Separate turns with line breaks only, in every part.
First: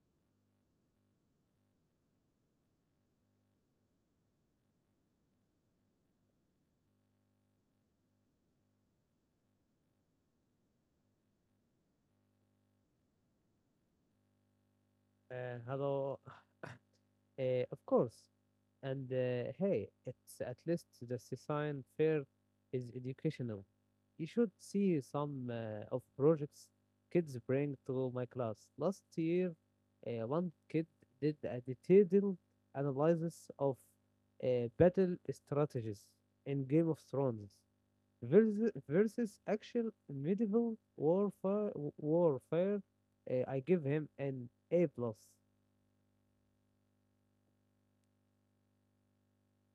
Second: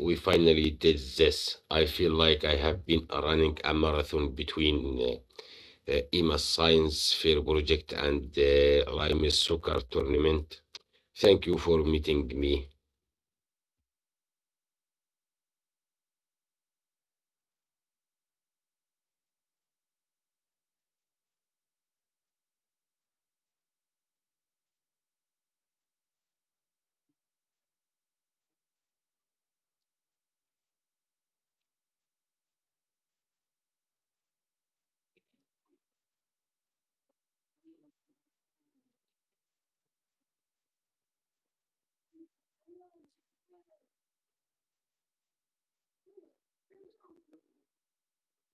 we finally did this. I feel like I have been running a marathon between EMA's Science Fair project and the Lime's soccer tournament. Thank you for meeting me.
Hello. Of course. And hey, it's at least the science fair is educational. You should see some of projects kids bring to my class. Last year, one kid did a detailed analysis of battle strategies in Game of Thrones versus actual medieval warfare. Warfare I give him an A plus.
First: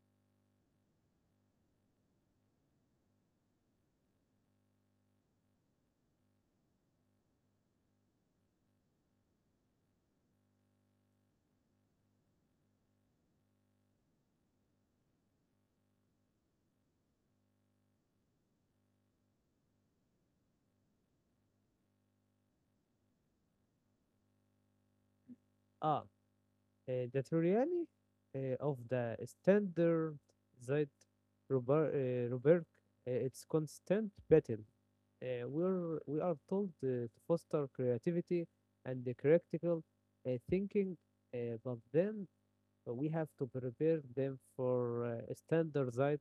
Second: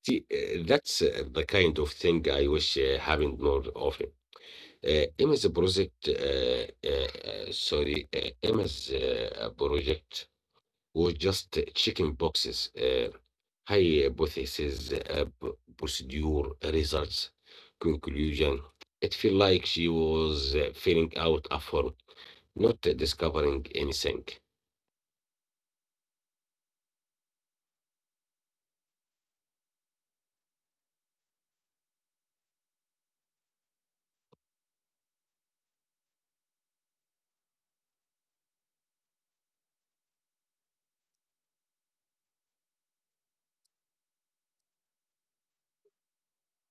See, that's the kind of thing I wish happened more often. EMA's project, sorry, EMA's project was just checking boxes. Hypothesis, procedure, results, conclusion. It felt like she was filling out a form, not discovering anything.
Ah, that really of the standard that Robert, its constant battle. We are told to foster creativity and the critical thinking, but then we have to prepare them for standardized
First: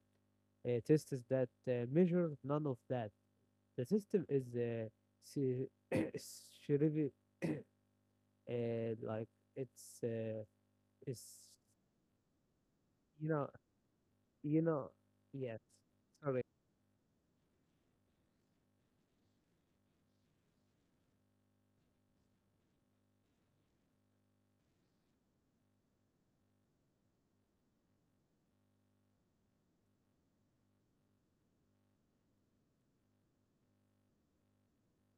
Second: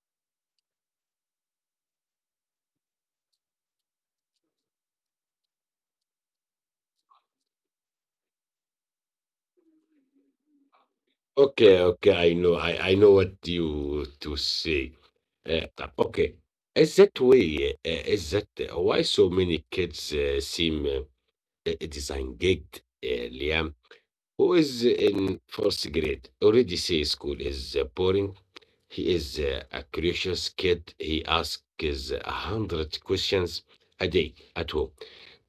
tests that measure none of that. The system is se- like it's is
Okay, okay, I know, I know what
you know
you to
You
say.
know,
Uh,
yes,
okay,
sorry.
is that way? Is that why so many kids seem disengaged? Liam, who is in first grade, already say school is boring. He is a curious kid. He asks 100 questions a day at home.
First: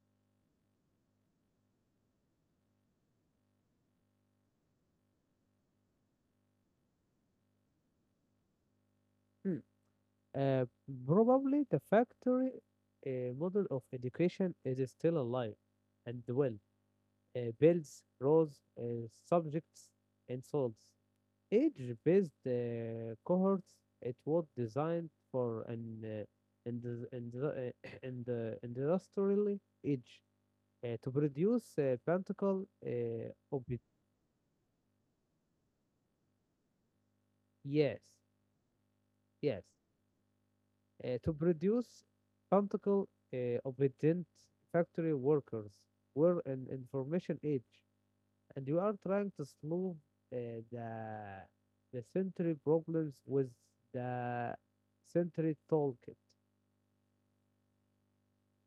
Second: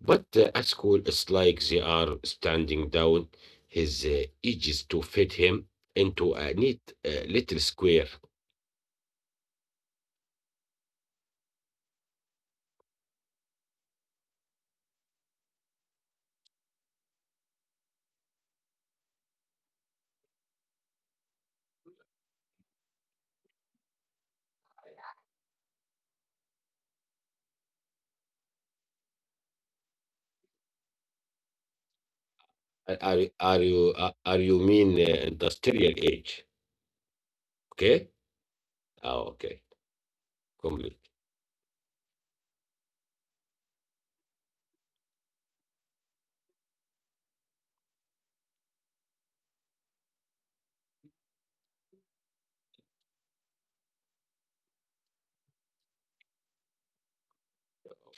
But at school, it's like they are standing down his edges to fit him into a neat little square.
Hmm. Uh, Probably the factory model of education is still alive and well. Builds, rows, subjects, and souls. Age-based cohorts. It was designed for an and and and industrially age to produce practical
Are, are are you uh, are you mean industrial age?
yes,
Okay. Oh,
yes,
okay. Complete.
to produce practical obedient factory workers. We're in information age, and we are trying to solve uh, the the century problems with the century toolkit.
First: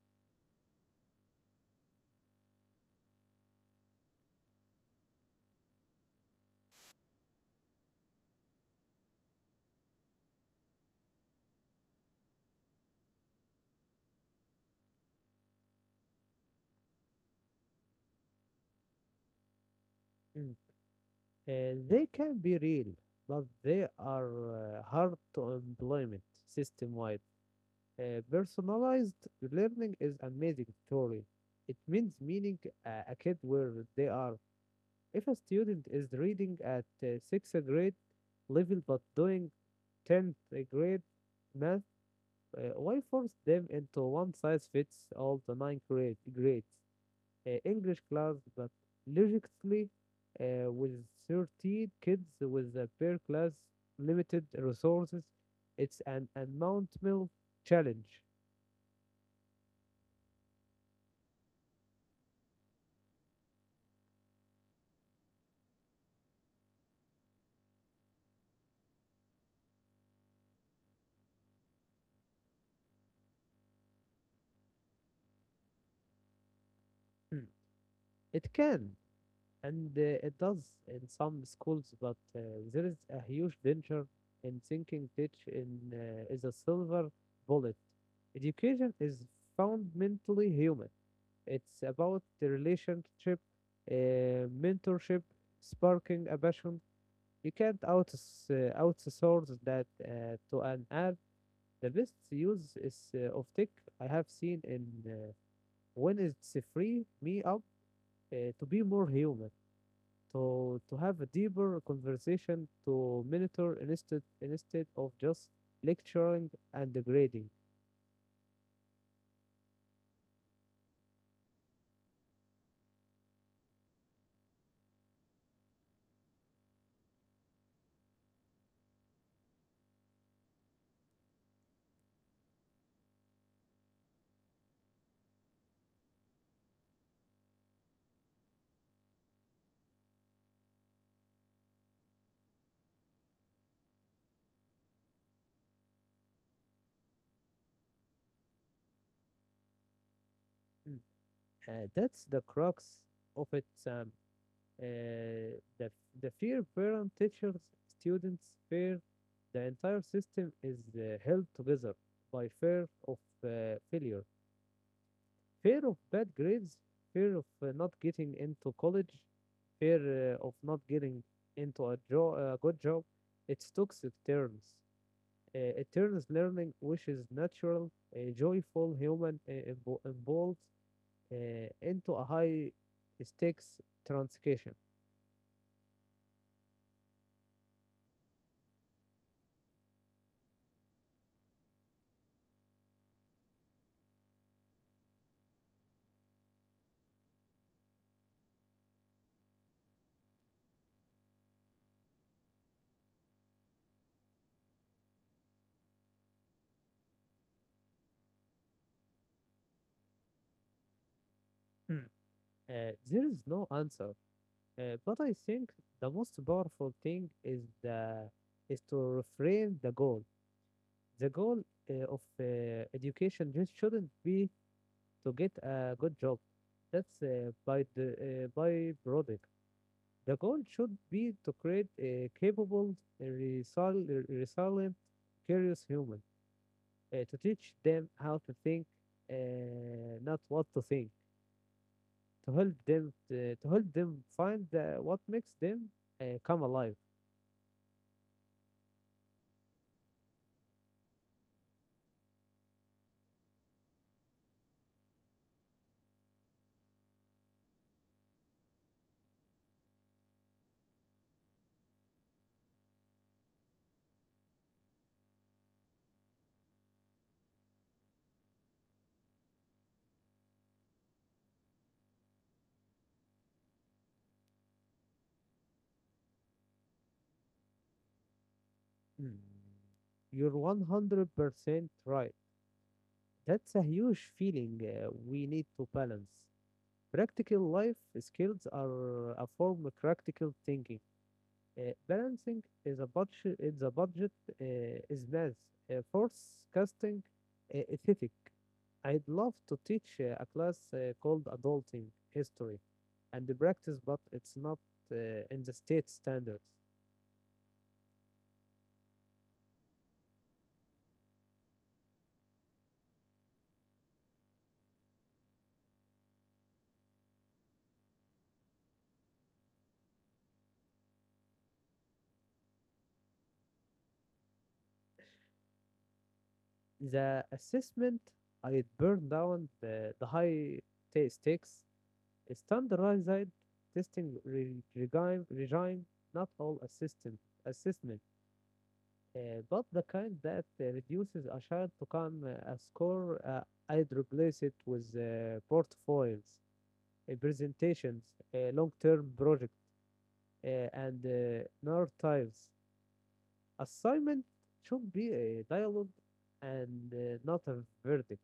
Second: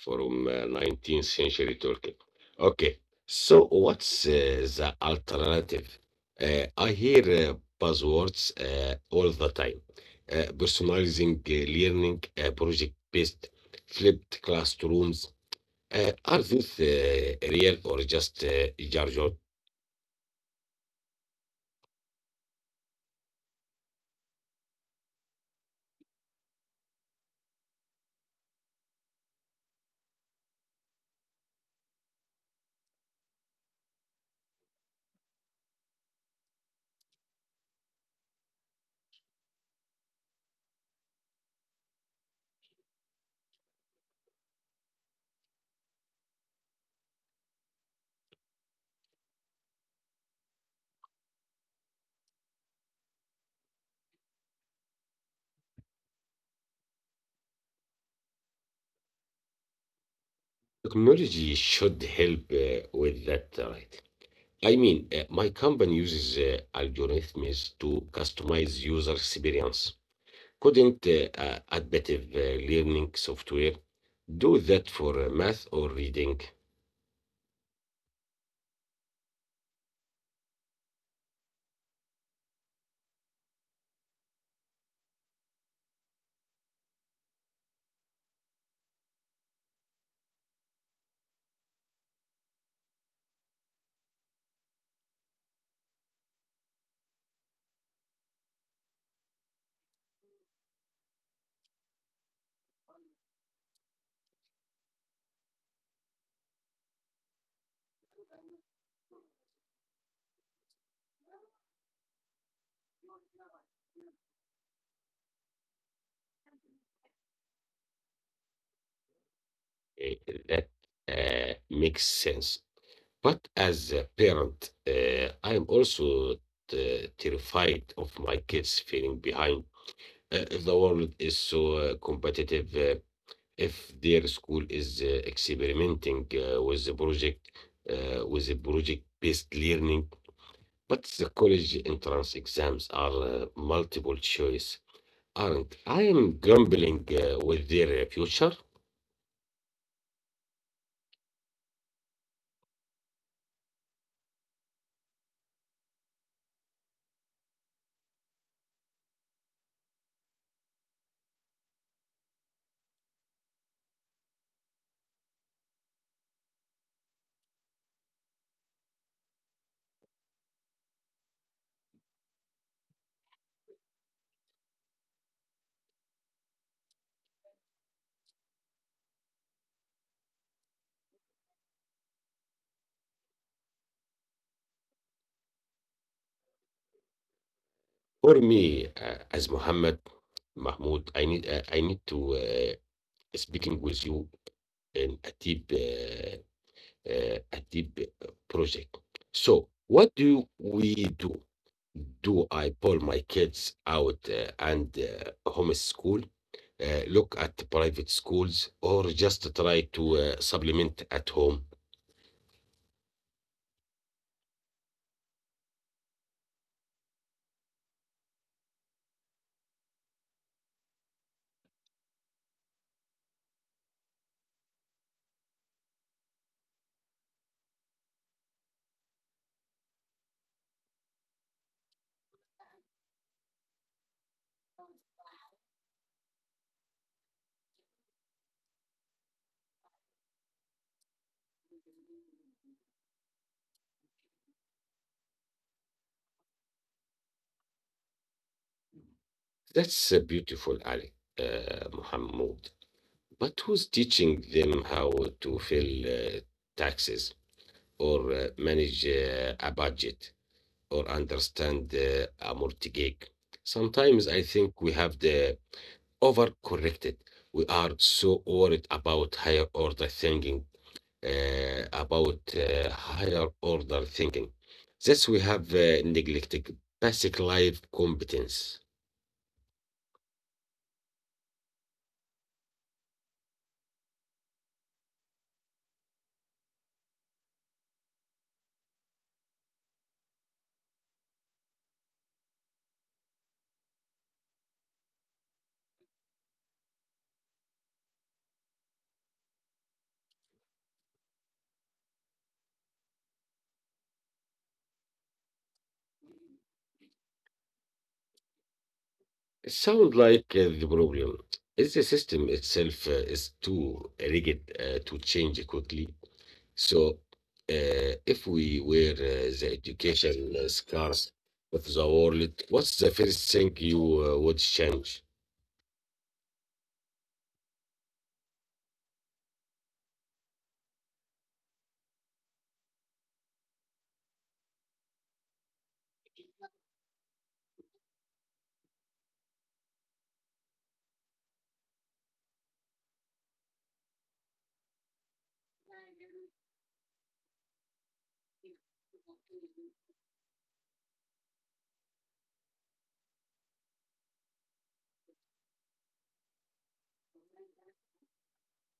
From 19th century Turkey. Okay, so what's the alternative? I hear buzzwords all the time. Personalizing learning, project-based, flipped classrooms. Are these real or just jargon?
Mm. They can be real, but they are hard to implement system-wide. Personalized learning is an amazing story. It means meaning a kid where they are. If a student is reading at sixth grade level but doing 10th grade math, why force them into one size fits all the nine grade, grades? English class, but logically, with 30 kids with a per class limited resources, it's an unmountable challenge.
Technology should help with that, right? I mean, my company uses algorithms to customize user experience. Couldn't adaptive learning software do that for math or reading?
Hmm. It can, and it does in some schools, but there is a huge danger in thinking teach in is a silver bullet. Education is fundamentally human. It's about the relationship, mentorship, sparking a passion. You can't outsource that to an app. The best use is of tech I have seen in when it's free me up to be more human to have a deeper conversation to monitor instead of just lecturing and grading.
That makes sense. But as a parent, I am also terrified of my kids feeling behind. The world is so competitive. If their school is experimenting with the project, with the project-based learning, but the college entrance exams are multiple choice. Anand, I am gambling with their future.
Mm. That's the crux of it, Sam. Uh, the the fear parent, teachers, students fear the entire system is held together by fear of failure, fear of bad grades, fear of not getting into college, fear of not getting into a, a good job. It's toxic turns. It turns learning, which is natural, joyful, human, involved, into a high stakes transaction.
For me, as Muhammad Mahmoud, I need to speaking with you in a deep project. So, what do we do? Do I pull my kids out and homeschool? Look at private schools or just try to supplement at home.
Hmm. There is no answer, but I think the most powerful thing is the is to reframe the goal. The goal of education just shouldn't be to get a good job. That's by the by product. The goal should be to create a capable, resilient, curious human, to teach them how to think, not what to think, to help them to help them find what makes them come alive.
That's beautiful, Ali Muhammad. But who's teaching them how to file taxes or manage a budget or understand a mortgage? Sometimes I think we have the overcorrected. We are so worried about higher order thinking, about higher order thinking. Thus, we have neglected basic life competence.
Mm. You're 100% right. That's a huge feeling we need to balance. Practical life skills are a form of practical thinking. Balancing is a budget is a budget is math forecasting ethic. I'd love to teach a class called adulting history and the practice, but it's not uh, in the state standards.
It sounds like the problem is the system itself is too rigid to change quickly. So, if we were the education scars of the world, what's the first thing you would change?
The assessment. I burned down the high stakes standardized testing regime. Not all assistant assessment. But the kind that reduces a child to come a score, I'd replace it with portfolios, presentations, long-term projects, and narratives. Assignment should be a dialogue and not a verdict.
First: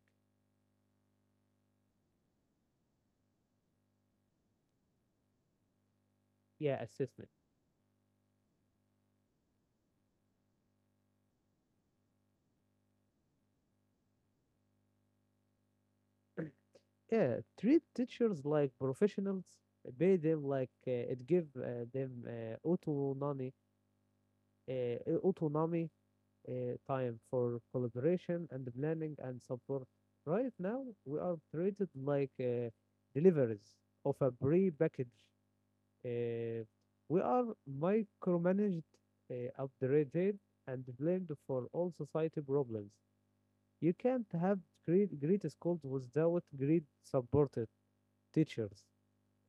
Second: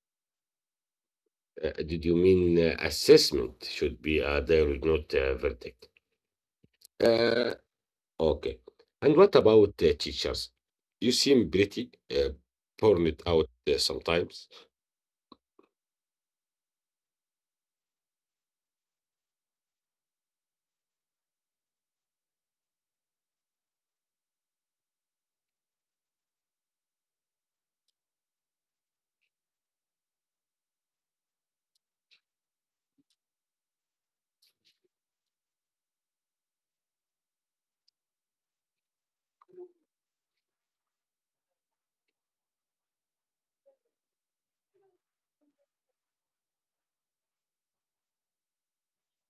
Did you mean assessment should be a dialogue, not a verdict?
Yeah, assessment.
Uh, okay. And what about teachers? You seem pretty burned out sometimes.
Yeah, treat teachers like professionals, pay them like it give them autonomy, uh, time for collaboration and planning and support. Right now, we are treated like deliveries of a pre-package. Uh, we are micromanaged, uh, updated, and blamed for all society problems. You can't have great schools without great supported teachers.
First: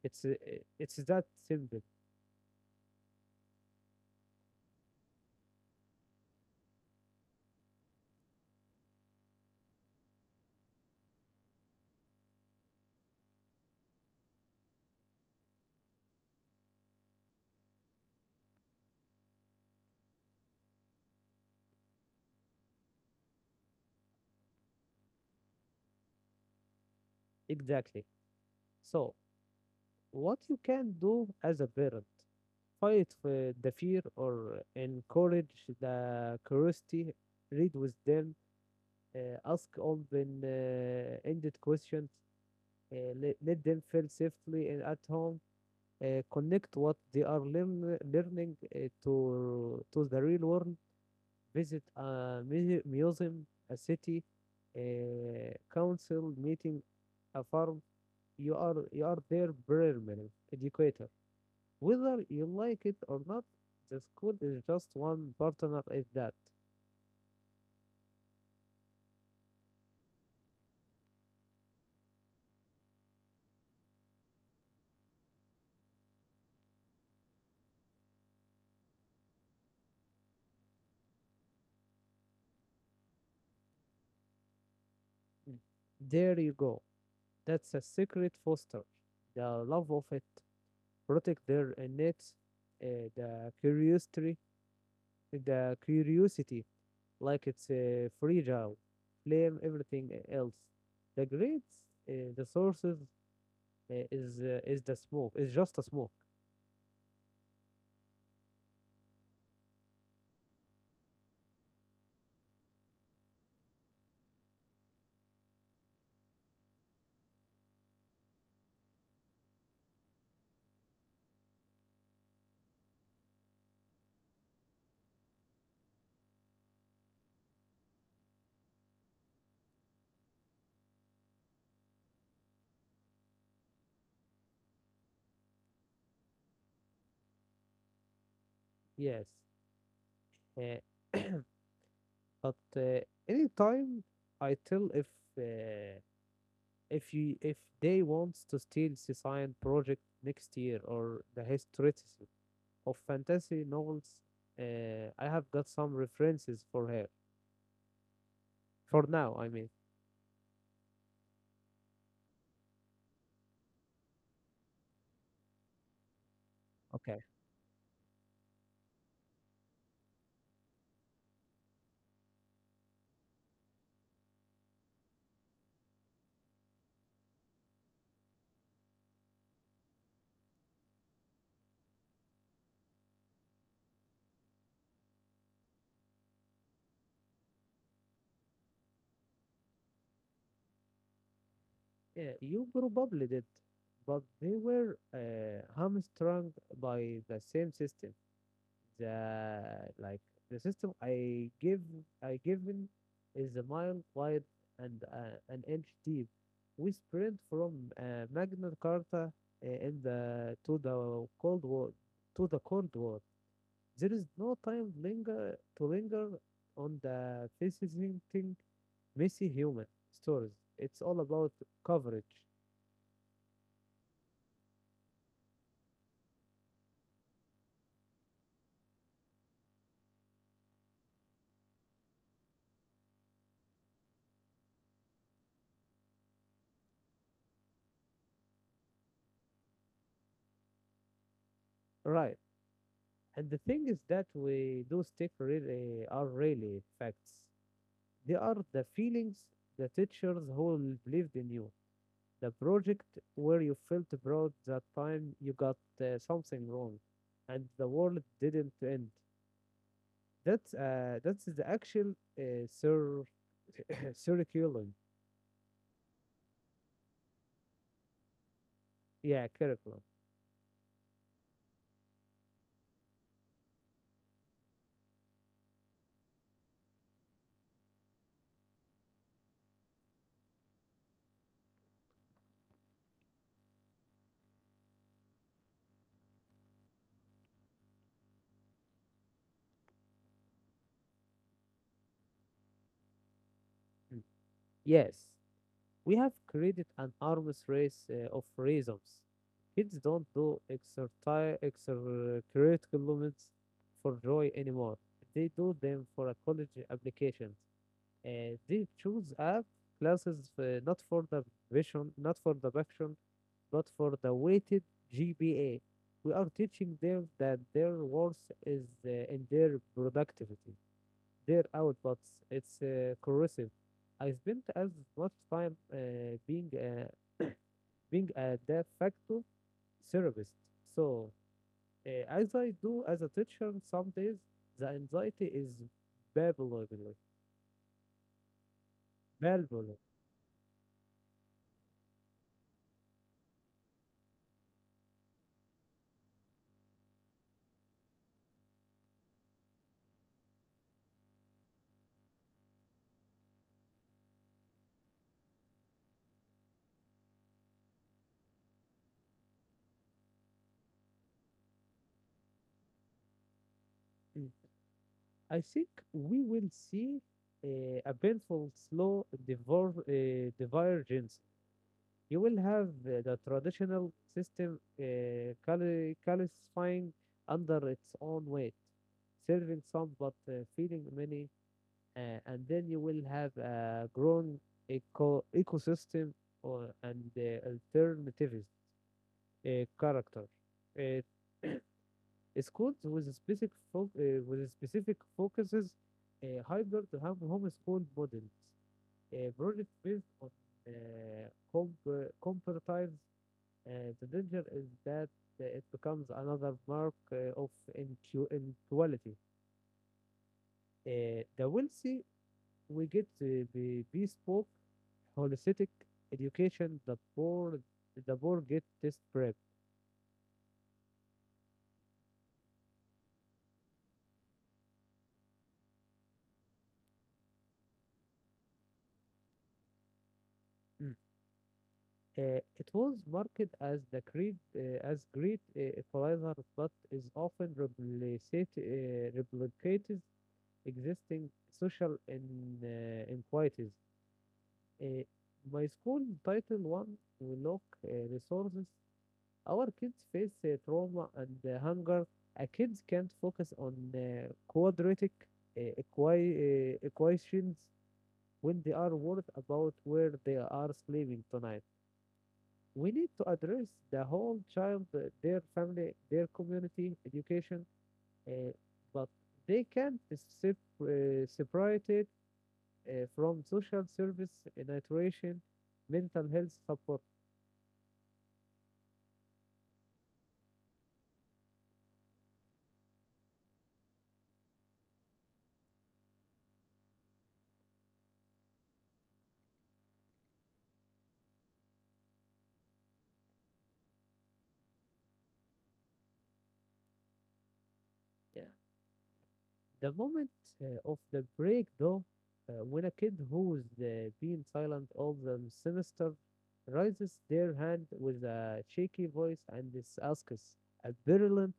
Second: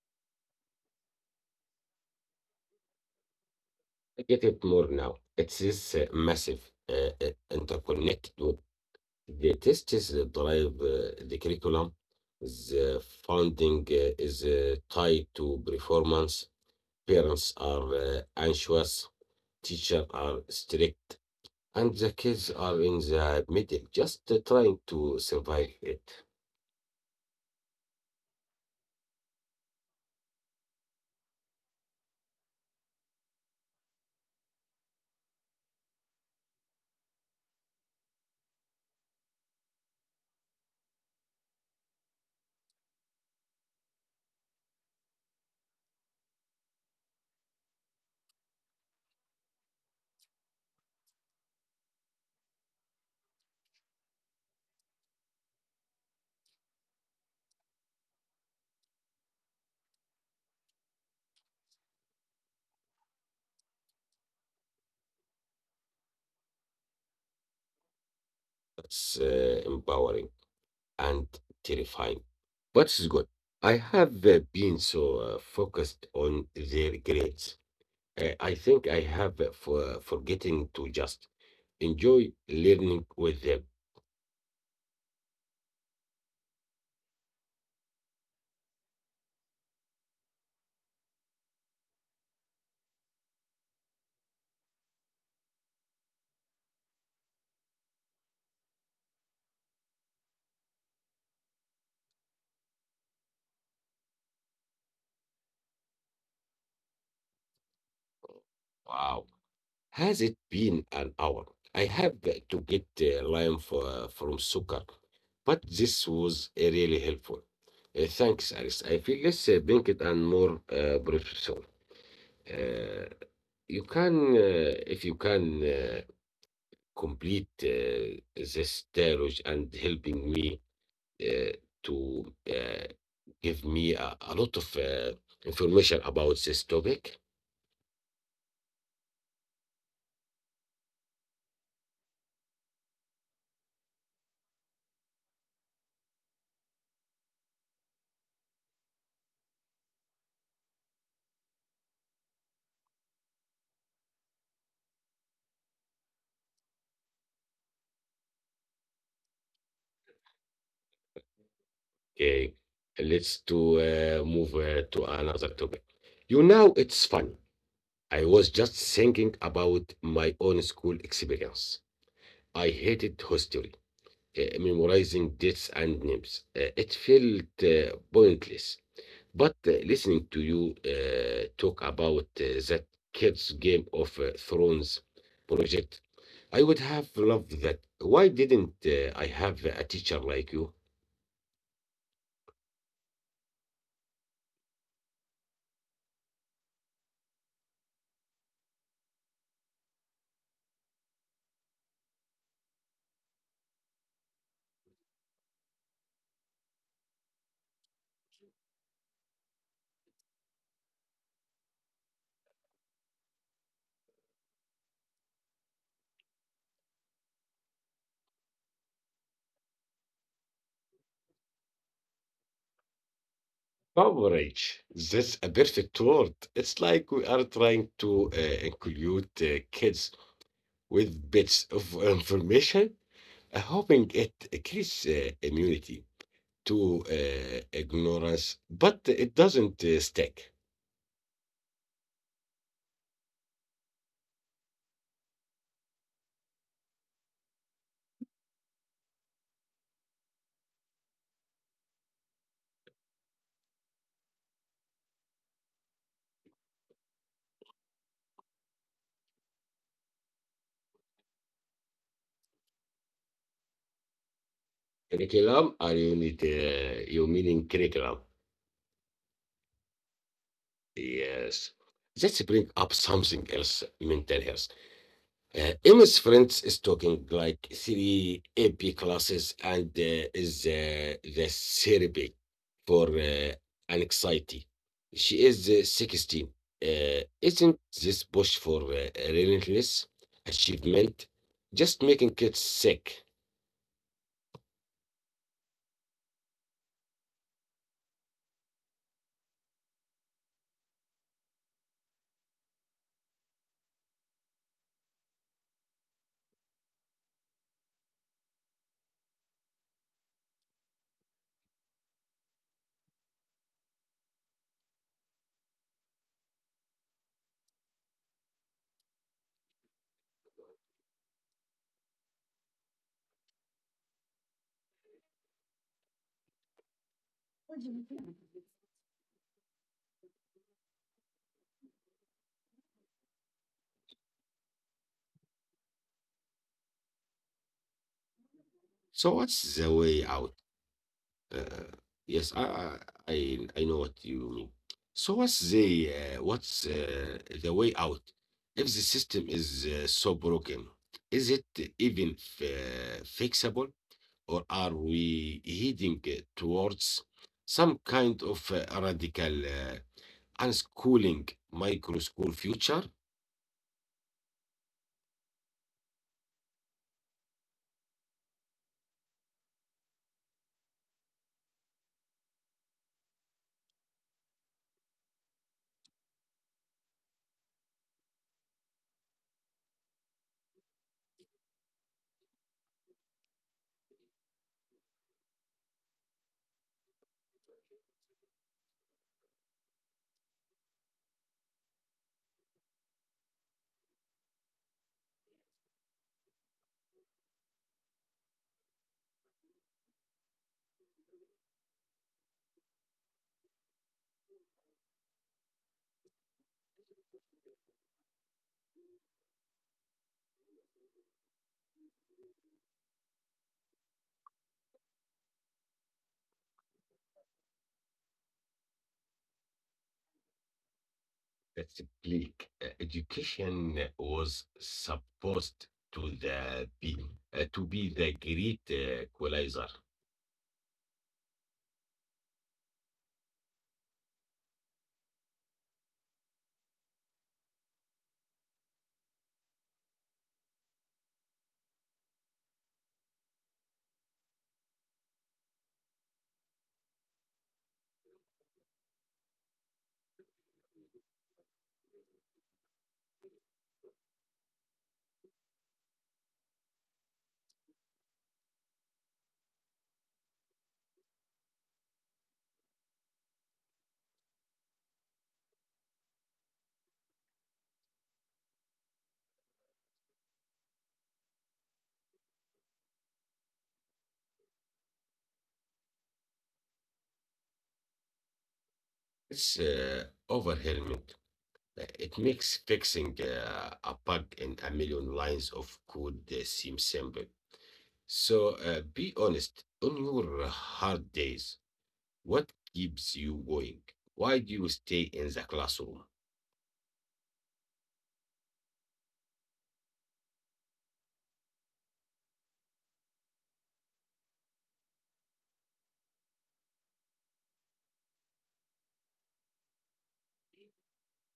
It's uh, it's that simple.
I get it more now. It is massive, uh, interconnected with the tests that drive the curriculum. The funding is tied to performance. Parents are anxious, teachers are strict, and the kids are in the middle, just trying to survive it.
Exactly. So, what you can do as a parent fight for the fear or encourage the curiosity. Read with them. Ask open-ended questions. Let them feel safely and at home. Connect what they are learning to the real world. Visit a museum, a city, a council meeting, a farm. You are there permanent educator. Whether you like it or not, the school is just one partner in that.
That's empowering and terrifying. But it's good. I have been so focused on their grades. I think I have forgetting to just enjoy learning with them.
Mm. There you go. That's a secret foster. The love of it. Protect their innate uh, the curiosity the curiosity like it's fragile. Blame everything else. The grades, the sources is the smoke. It's just a smoke.
Wow, has it been an hour? I have to get lime from soccer, but this was really helpful. Thanks, Alice. I feel less banked and more professional. Uh, you can, if you can. Complete this dialogue and helping me uh, to give me a lot of information about this topic.
Yes. Uh, but anytime I tell uh, if you if they want to steal the science project next year or the history of fantasy novels I have got some references for her for now I mean.
Okay, let's to move to another topic. You know, it's
Okay.
funny. I was just thinking about my own school experience. I hated history, memorizing dates and names. It felt pointless. But listening to you talk about that kids' Game of Thrones project, I would have loved that. Why didn't I have a teacher like you?
Yeah, you probably did, but they were hamstrung by the same system, the like the system I given is a mile wide and an inch deep. We sprint from Magna Carta in the to the Cold War. There is no time linger to linger on the fascinating messy human stories. It's all about coverage,
Coverage. That's a perfect word. It's like we are trying to include kids with bits of information, hoping it creates immunity to ignorance, but it doesn't stick.
right? And the thing is that we do stick really are really facts. They are the feelings, the teachers who believed in you, the project where you felt proud, that time you got something wrong, and the world didn't end. That's the actual curriculum.
Curriculum, are you need you meaning curriculum?
Yeah, curriculum.
Yes. Let's bring up something else, mental health. Emma's friends is talking like three AP classes and is the therapy for anxiety. She is 16. Isn't this push for relentless achievement just making kids sick?
Mm. Yes, we have created an arms race of reasons. Kids don't do exercise extracurriculars for joy anymore. They do them for a college application. They choose up classes not for the vision, not for the background, but for the weighted GPA. We are teaching them that their worth is in their productivity, their outputs. It's corrosive. I spent as much time being uh, being a de facto therapist. So as I do as a teacher, some days the anxiety is palpable,
So what's the
palpable.
way out? Uh, yes, I know what you mean. So what's the way out? If the system is so broken, is it even fixable, or are we heading towards some kind of radical unschooling micro school future?
I think we will see a painful, slow divor divergence. You will have the traditional system calcifying under its own weight, serving some but feeding many, and then you will have a growing ecosystem or, and alternative character. Uh, Schools with a specific focuses, hybrid to have homeschool models, project based on comparatives. The danger is that it becomes another mark of inequality. The wealthy we get the bespoke, holistic education. The poor get test prep.
That's bleak. Education was supposed to the be to be the great equalizer.
Mm. It was marketed as the great equalizer, but is often replicated existing social inequalities. Uh, my school title one, we lack resources. Our kids face trauma and hunger. A kids can't focus on quadratic equations when they are worried about where they are sleeping tonight. We need to address the whole child, their family, their community, education, uh, but they can't sep- separate it from social service, nutrition, mental health support.
It's overwhelming. It makes fixing a bug in a million lines of code seem simple. So be honest, on your hard days, what keeps you going? Why do you stay in the classroom?
Yeah. The moment of the break, though, when a kid who's been silent all the semester raises their hand with a shaky voice and is asks a virulent,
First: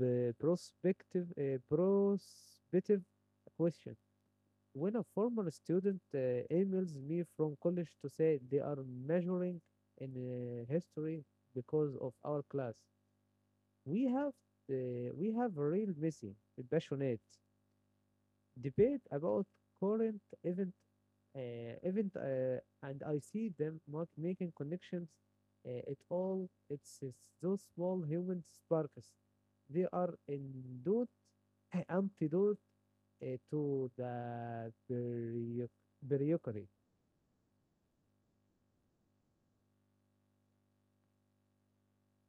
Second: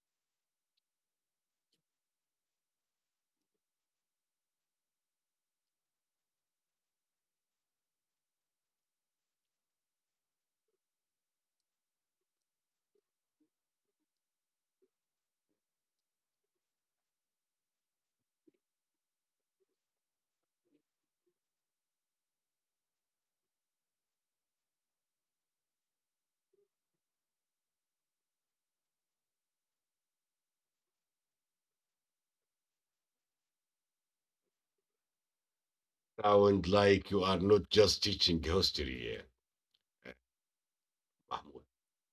prospective question. When a former student emails me from college to say they are measuring in history because of our class, we have uh, we have a real Messi, passionate, debate about current event event and I see them not making connections at all. It's those small human sparks. They are indeed antidote uh, to the bureaucracy.
Sound like you are not just teaching history, uh, uh, Mahmoud.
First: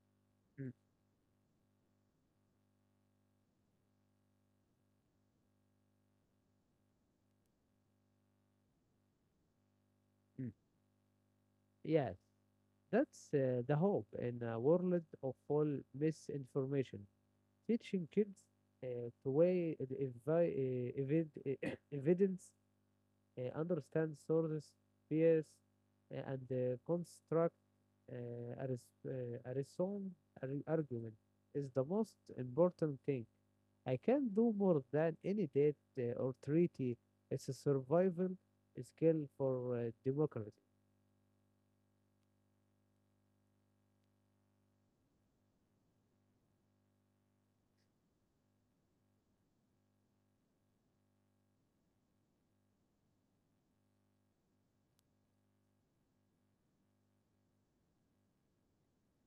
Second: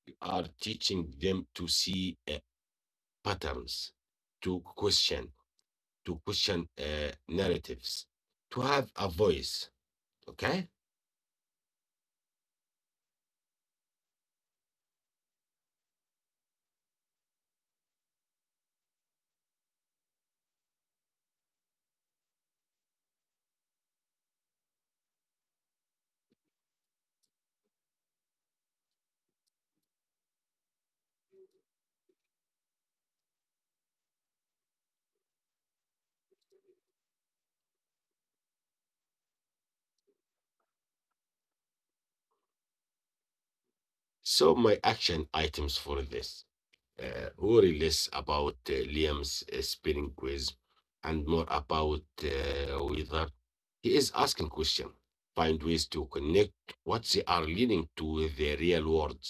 You are
Mm,
teaching them to see patterns, to question, to question narratives, to have a voice.
mm.
Okay?
Yes, that's the hope in a world of all misinformation. Teaching kids to weigh the evidence understand source space, and construct uh, a reason, argument is the most important thing. I can do more than any date or treaty. It's a survival skill for democracy.
So my action items for this: worry less about Liam's spinning quiz and more about whether he is asking questions. Find ways to connect what they are leading to with the real world.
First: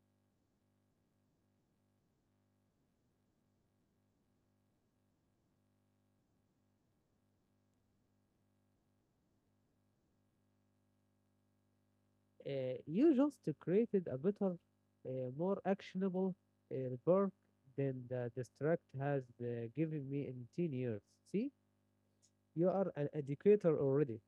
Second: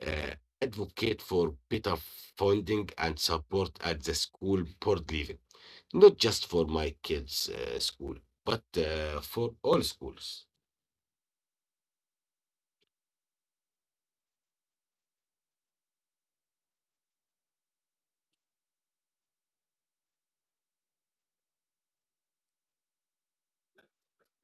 Uh, Advocate for better funding and support at the school board level, not just for my kids' school, but for all schools.
You just created a better, more actionable report than the district has given me in 10 years. See, you are an educator already.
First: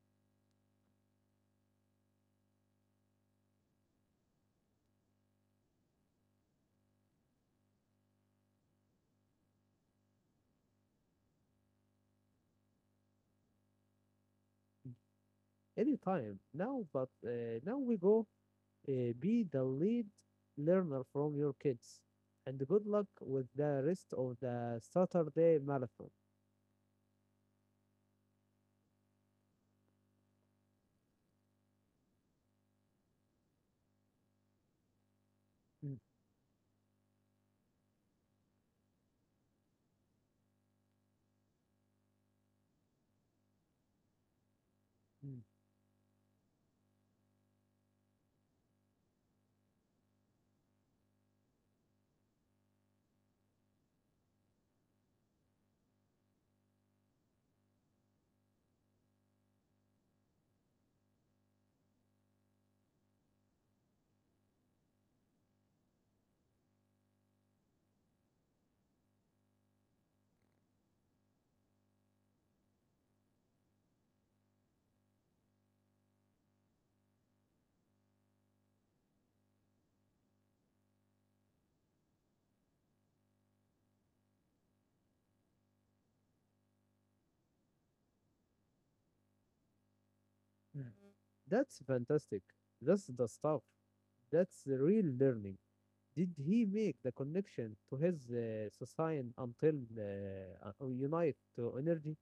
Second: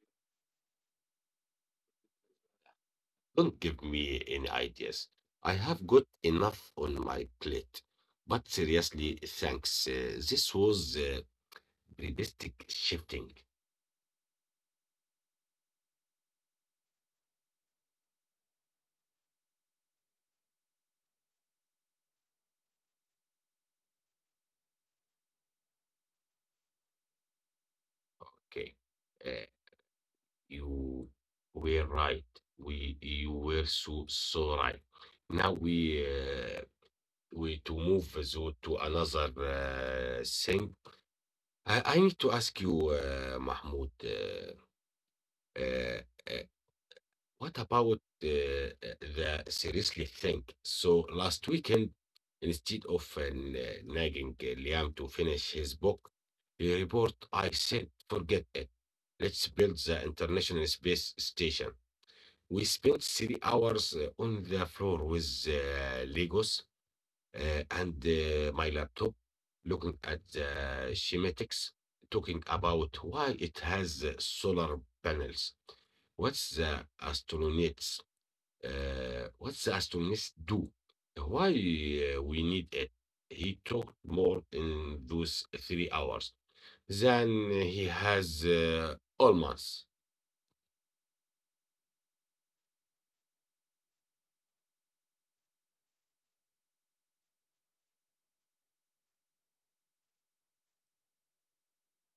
Don't give me any ideas. I have got enough on my plate. But seriously, thanks. This was realistic shifting.
Anytime now. But now we go. Be the lead learner from your kids, and good luck with the rest of the Saturday marathon.
Okay. Uh, you were right. We You were so right. Now
Mm,
we to move so to another thing. I need to ask you, Mahmoud.
mm,
Uh, uh, What about the seriously thing? So last weekend, instead of nagging Liam to finish his book report, I said, forget it. Let's build the International Space Station. We spent 3 hours on the floor with Legos and my laptop, looking at the schematics, talking about why it has solar panels. What's the astronaut's What's Astonis do? Why we need it? He talked more in those 3 hours than he has all months.
mm. That's fantastic. That's the stuff. That's the real learning. Did he make the connection to his society until unite to energy?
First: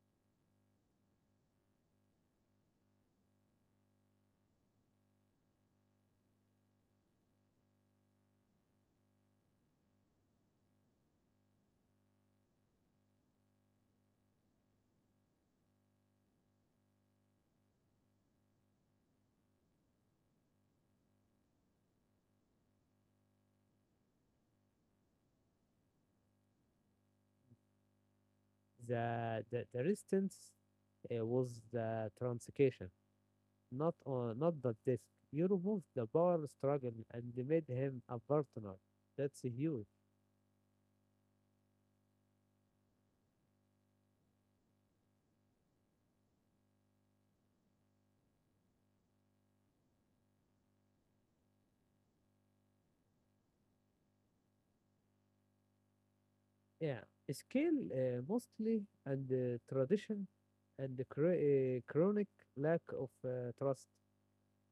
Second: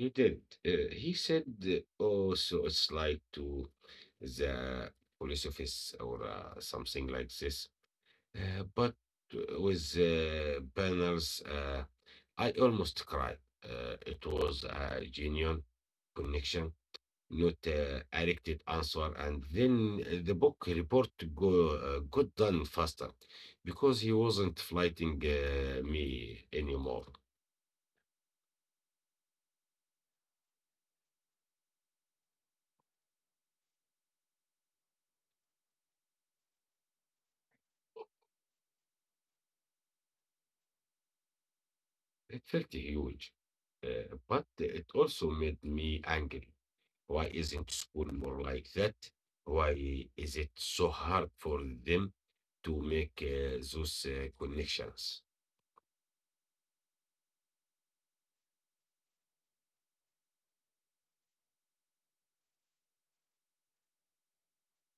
He did. He said, "Oh, so it's like to the police office or something like this." But with banners, I almost cried. It was a genuine connection, not corrected answer, and then the book report got done faster because he wasn't fighting me anymore.
The resistance was the transition. Not the disc. You removed the power struggle and made him a partner. That's huge.
It felt huge, but it also made me angry. Why isn't school more like that? Why is it so hard for them to make those connections?
Yeah, skill mostly and tradition and the chronic lack of trust.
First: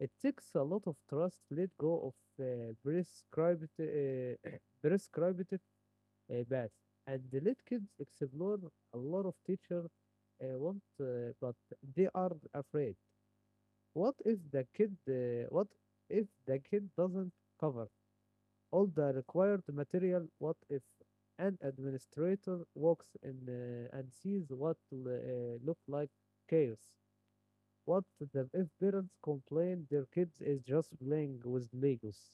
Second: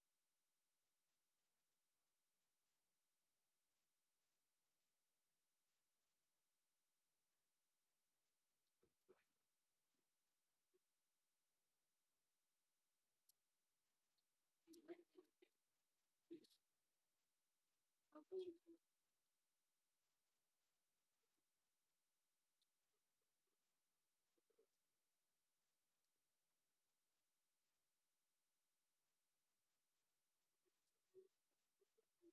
It takes a lot of trust to let go of prescribed prescribed path and let kids explore a lot of teacher want, but they are afraid. What if the kid what if the kid doesn't cover all the required material? What if an administrator walks in and sees what look like chaos? What if parents complain their kids is just playing with Legos?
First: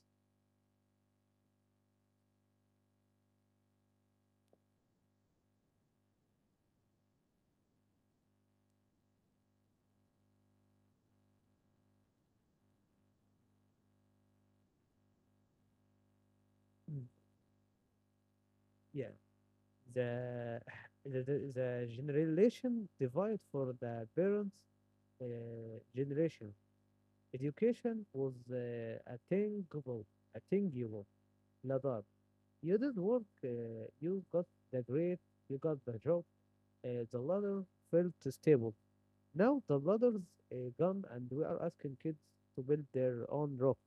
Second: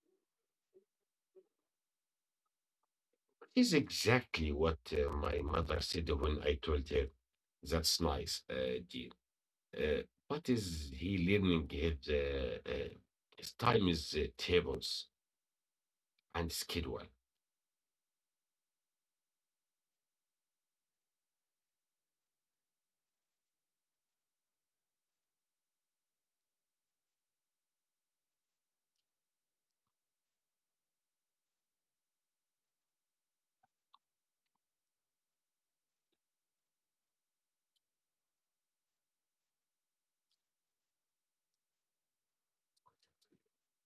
Is exactly what my mother said when I told her. That's nice, dear. Uh, what is he learning his time is tables and schedule.
Mm, Yeah, the the generation divide for the parents uh, generation. Education was attainable thing, Nadar, you did work, you got the grade, you got the job, the ladder felt stable. Now the ladder's gone and we are asking kids to build their own rock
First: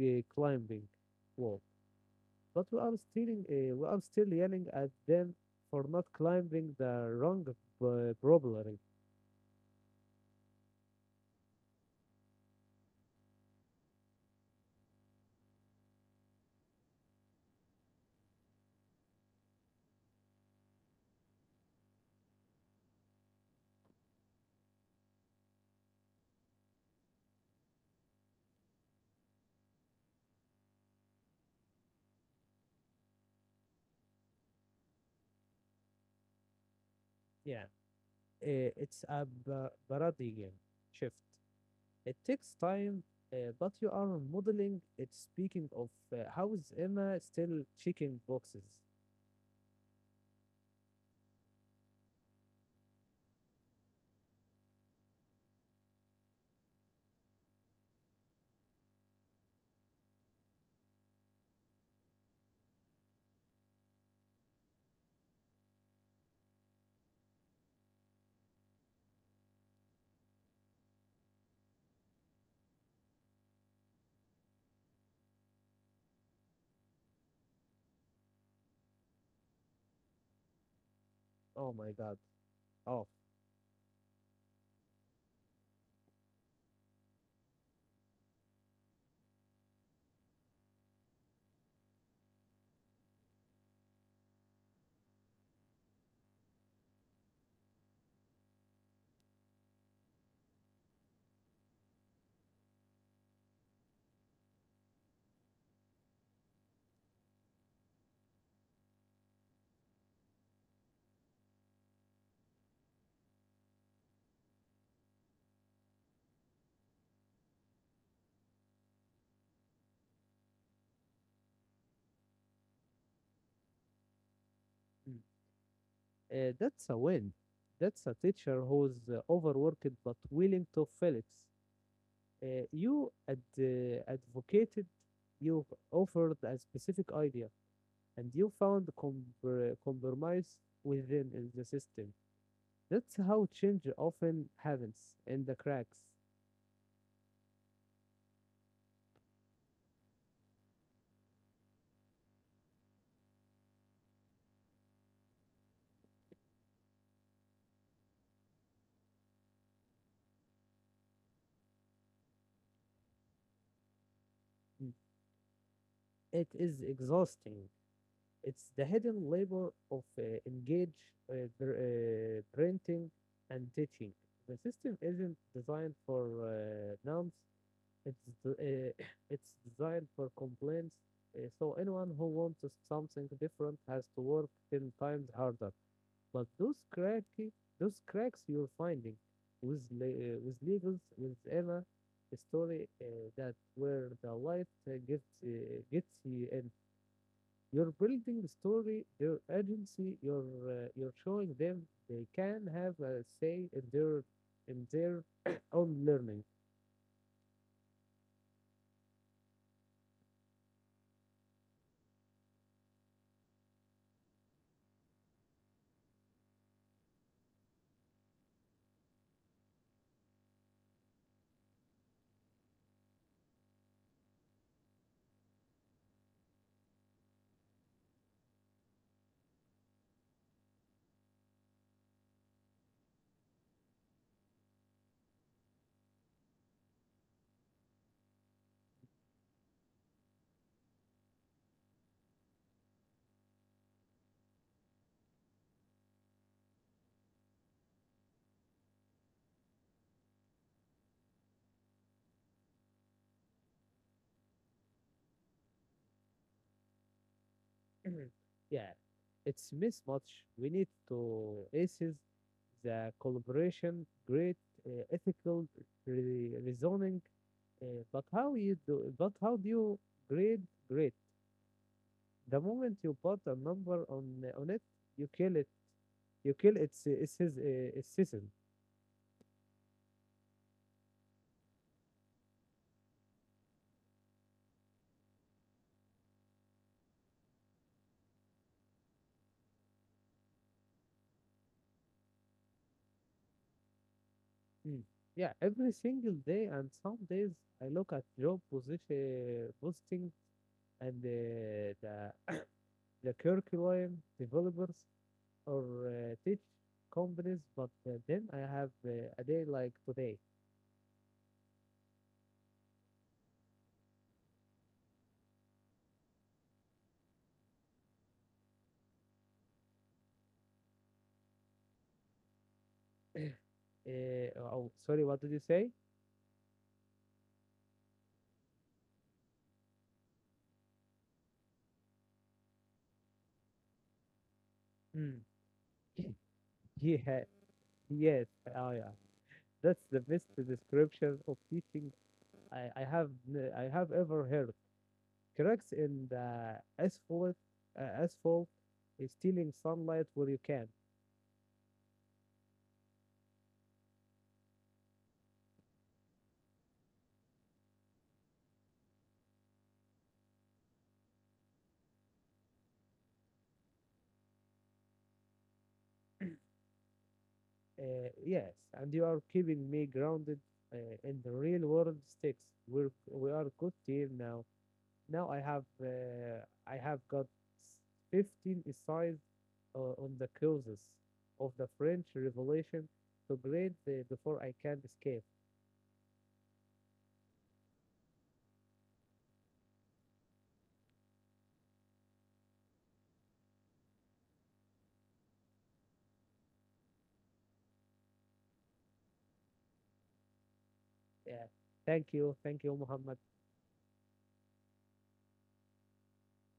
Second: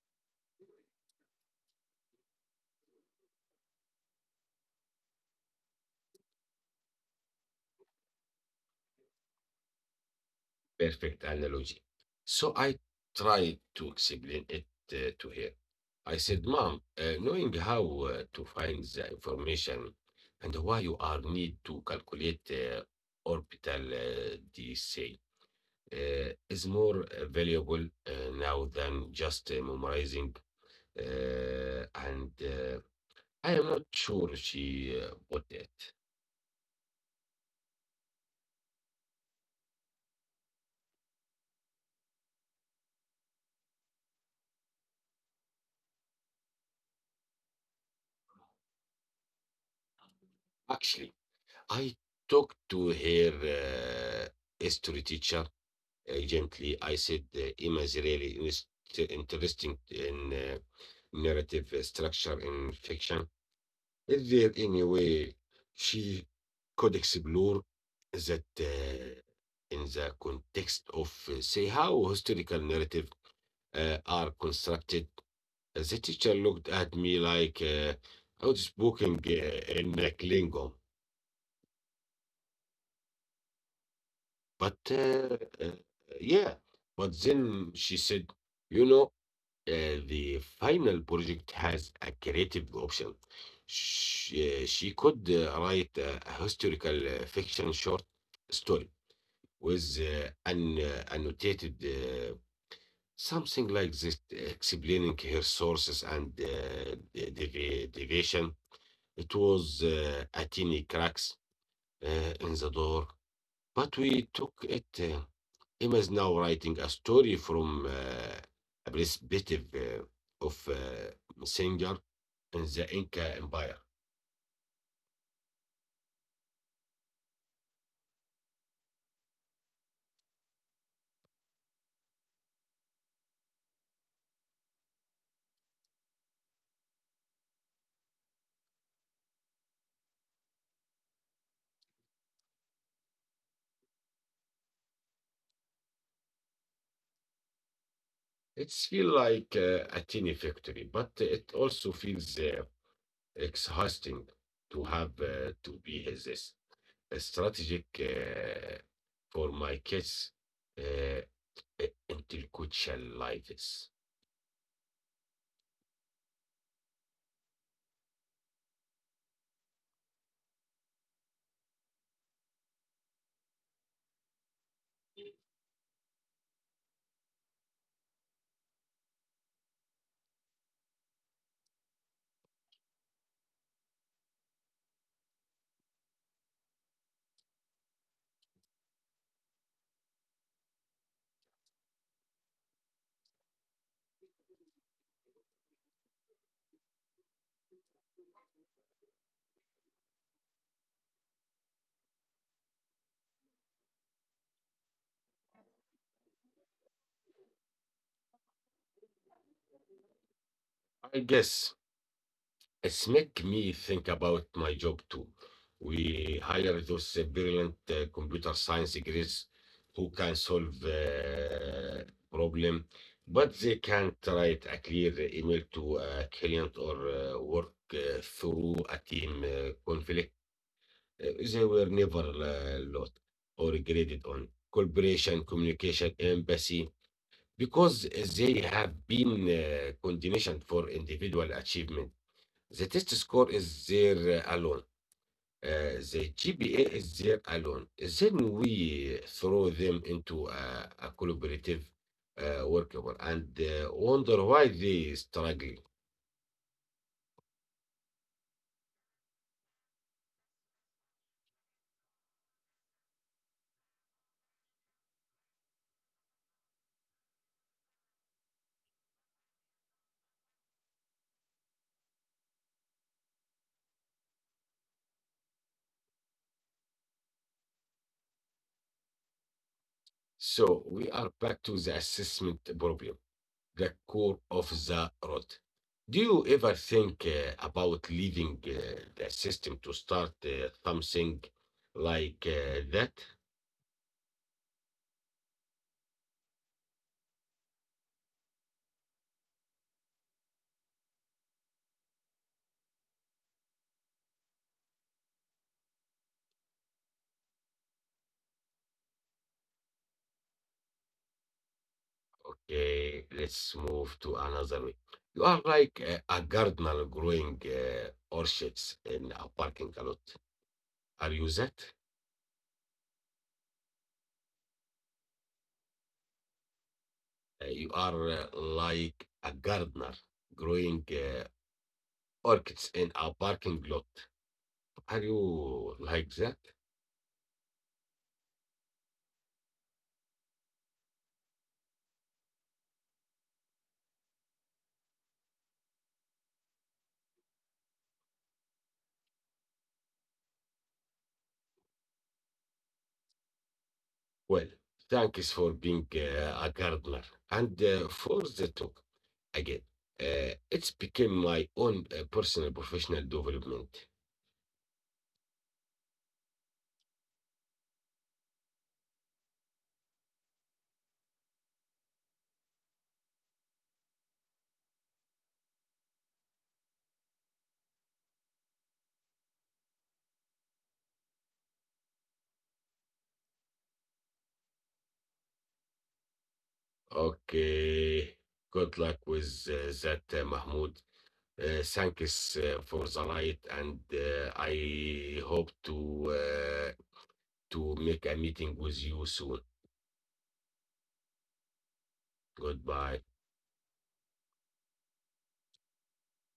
uh, climbing wall. But we are still yelling at them for not climbing the wrong probably.
Perfect analogy. So I tried to explain it to her. I said, Mom, knowing how to find the information and why you are need to calculate orbital DSA is more valuable now than just memorizing, and I am not sure she bought it.
Yeah, it's a parody game. Shift. It takes time, but you are modeling it. Speaking of, how is Emma still checking boxes?
Actually, I talked to her history teacher gently. I said, Emma is really interesting in narrative structure in fiction. Is there any way she could explore that in the context of, say, how historical narrative are constructed? The teacher looked at me like I was speaking in a Klingon.
Oh my God. Oh.
But uh, yeah, but then she said, you know, the final project has a creative option. She could write a historical fiction short story with an annotated something like this, explaining her sources and the deviation. It was a teeny cracks in the door, but we took it. Emma is now writing a story from a perspective of messenger in the Inca Empire.
Mm. That's a win. That's a teacher who's overworked but willing to fill it. You ad- advocated, you offered a specific idea, and you found compromise within in the system. That's how change often happens in the cracks.
It's feel like a teeny victory, but it also feels exhausting to have to be his this strategic for my kids' uh, intellectual lives.
Hmm. It is exhausting. It's the hidden labor of engage, uh, printing, and teaching. The system isn't designed for numbs. It's it's designed for complaints. So anyone who wants something different has to work ten times harder. But those cracks you're finding with with legals with Emma, a story that where the light gets you in. You're building the story, your agency. You're showing them they can have a say in their own learning.
I guess it's make me think about my job too. We hire those brilliant computer science degrees who can solve problem, but they can't write a clear email to a client or work through a team conflict. Uh, they were never lot or graded on cooperation, communication, empathy, because they have been conditioned for individual achievement. The test score is there alone. The GPA is there alone. Then we throw them into a collaborative workable and wonder why they struggling.
Yeah, it's mismatch. We need to aces the collaboration, great ethical reasoning. But how you do? But how do you grade great? The moment you put a number on it. You kill its season.
So we are back to the assessment problem, the core of the rot. Do you ever think about leaving the system to start something like that?
Mm. Yeah, every single day, and some days I look at job position posting and the curriculum developers or teach companies, but then I have a day like today.
Okay, let's move to another way. You are like a gardener growing orchids in a parking lot. Are you that?
Oh, sorry, what did you say?
You are like a gardener growing orchids in a parking lot.
Mm.
Are you like that?
Yeah, yes, oh yeah, that's the best description of teaching I have I have ever heard. Cracks in the asphalt, uh, asphalt, is stealing sunlight where you can.
Well, thanks for being a gardener. And for the talk, again, it's became my own personal professional development.
Yes, and you are keeping me grounded in the real world sticks. We are good team now. Now I have got 15 essays on the causes of the French Revolution to grade before I can escape.
Okay. Good luck with that, Mahmoud. Thanks for the night, and I hope to make a meeting with you soon.
Yeah. Thank you, Muhammad.
Goodbye.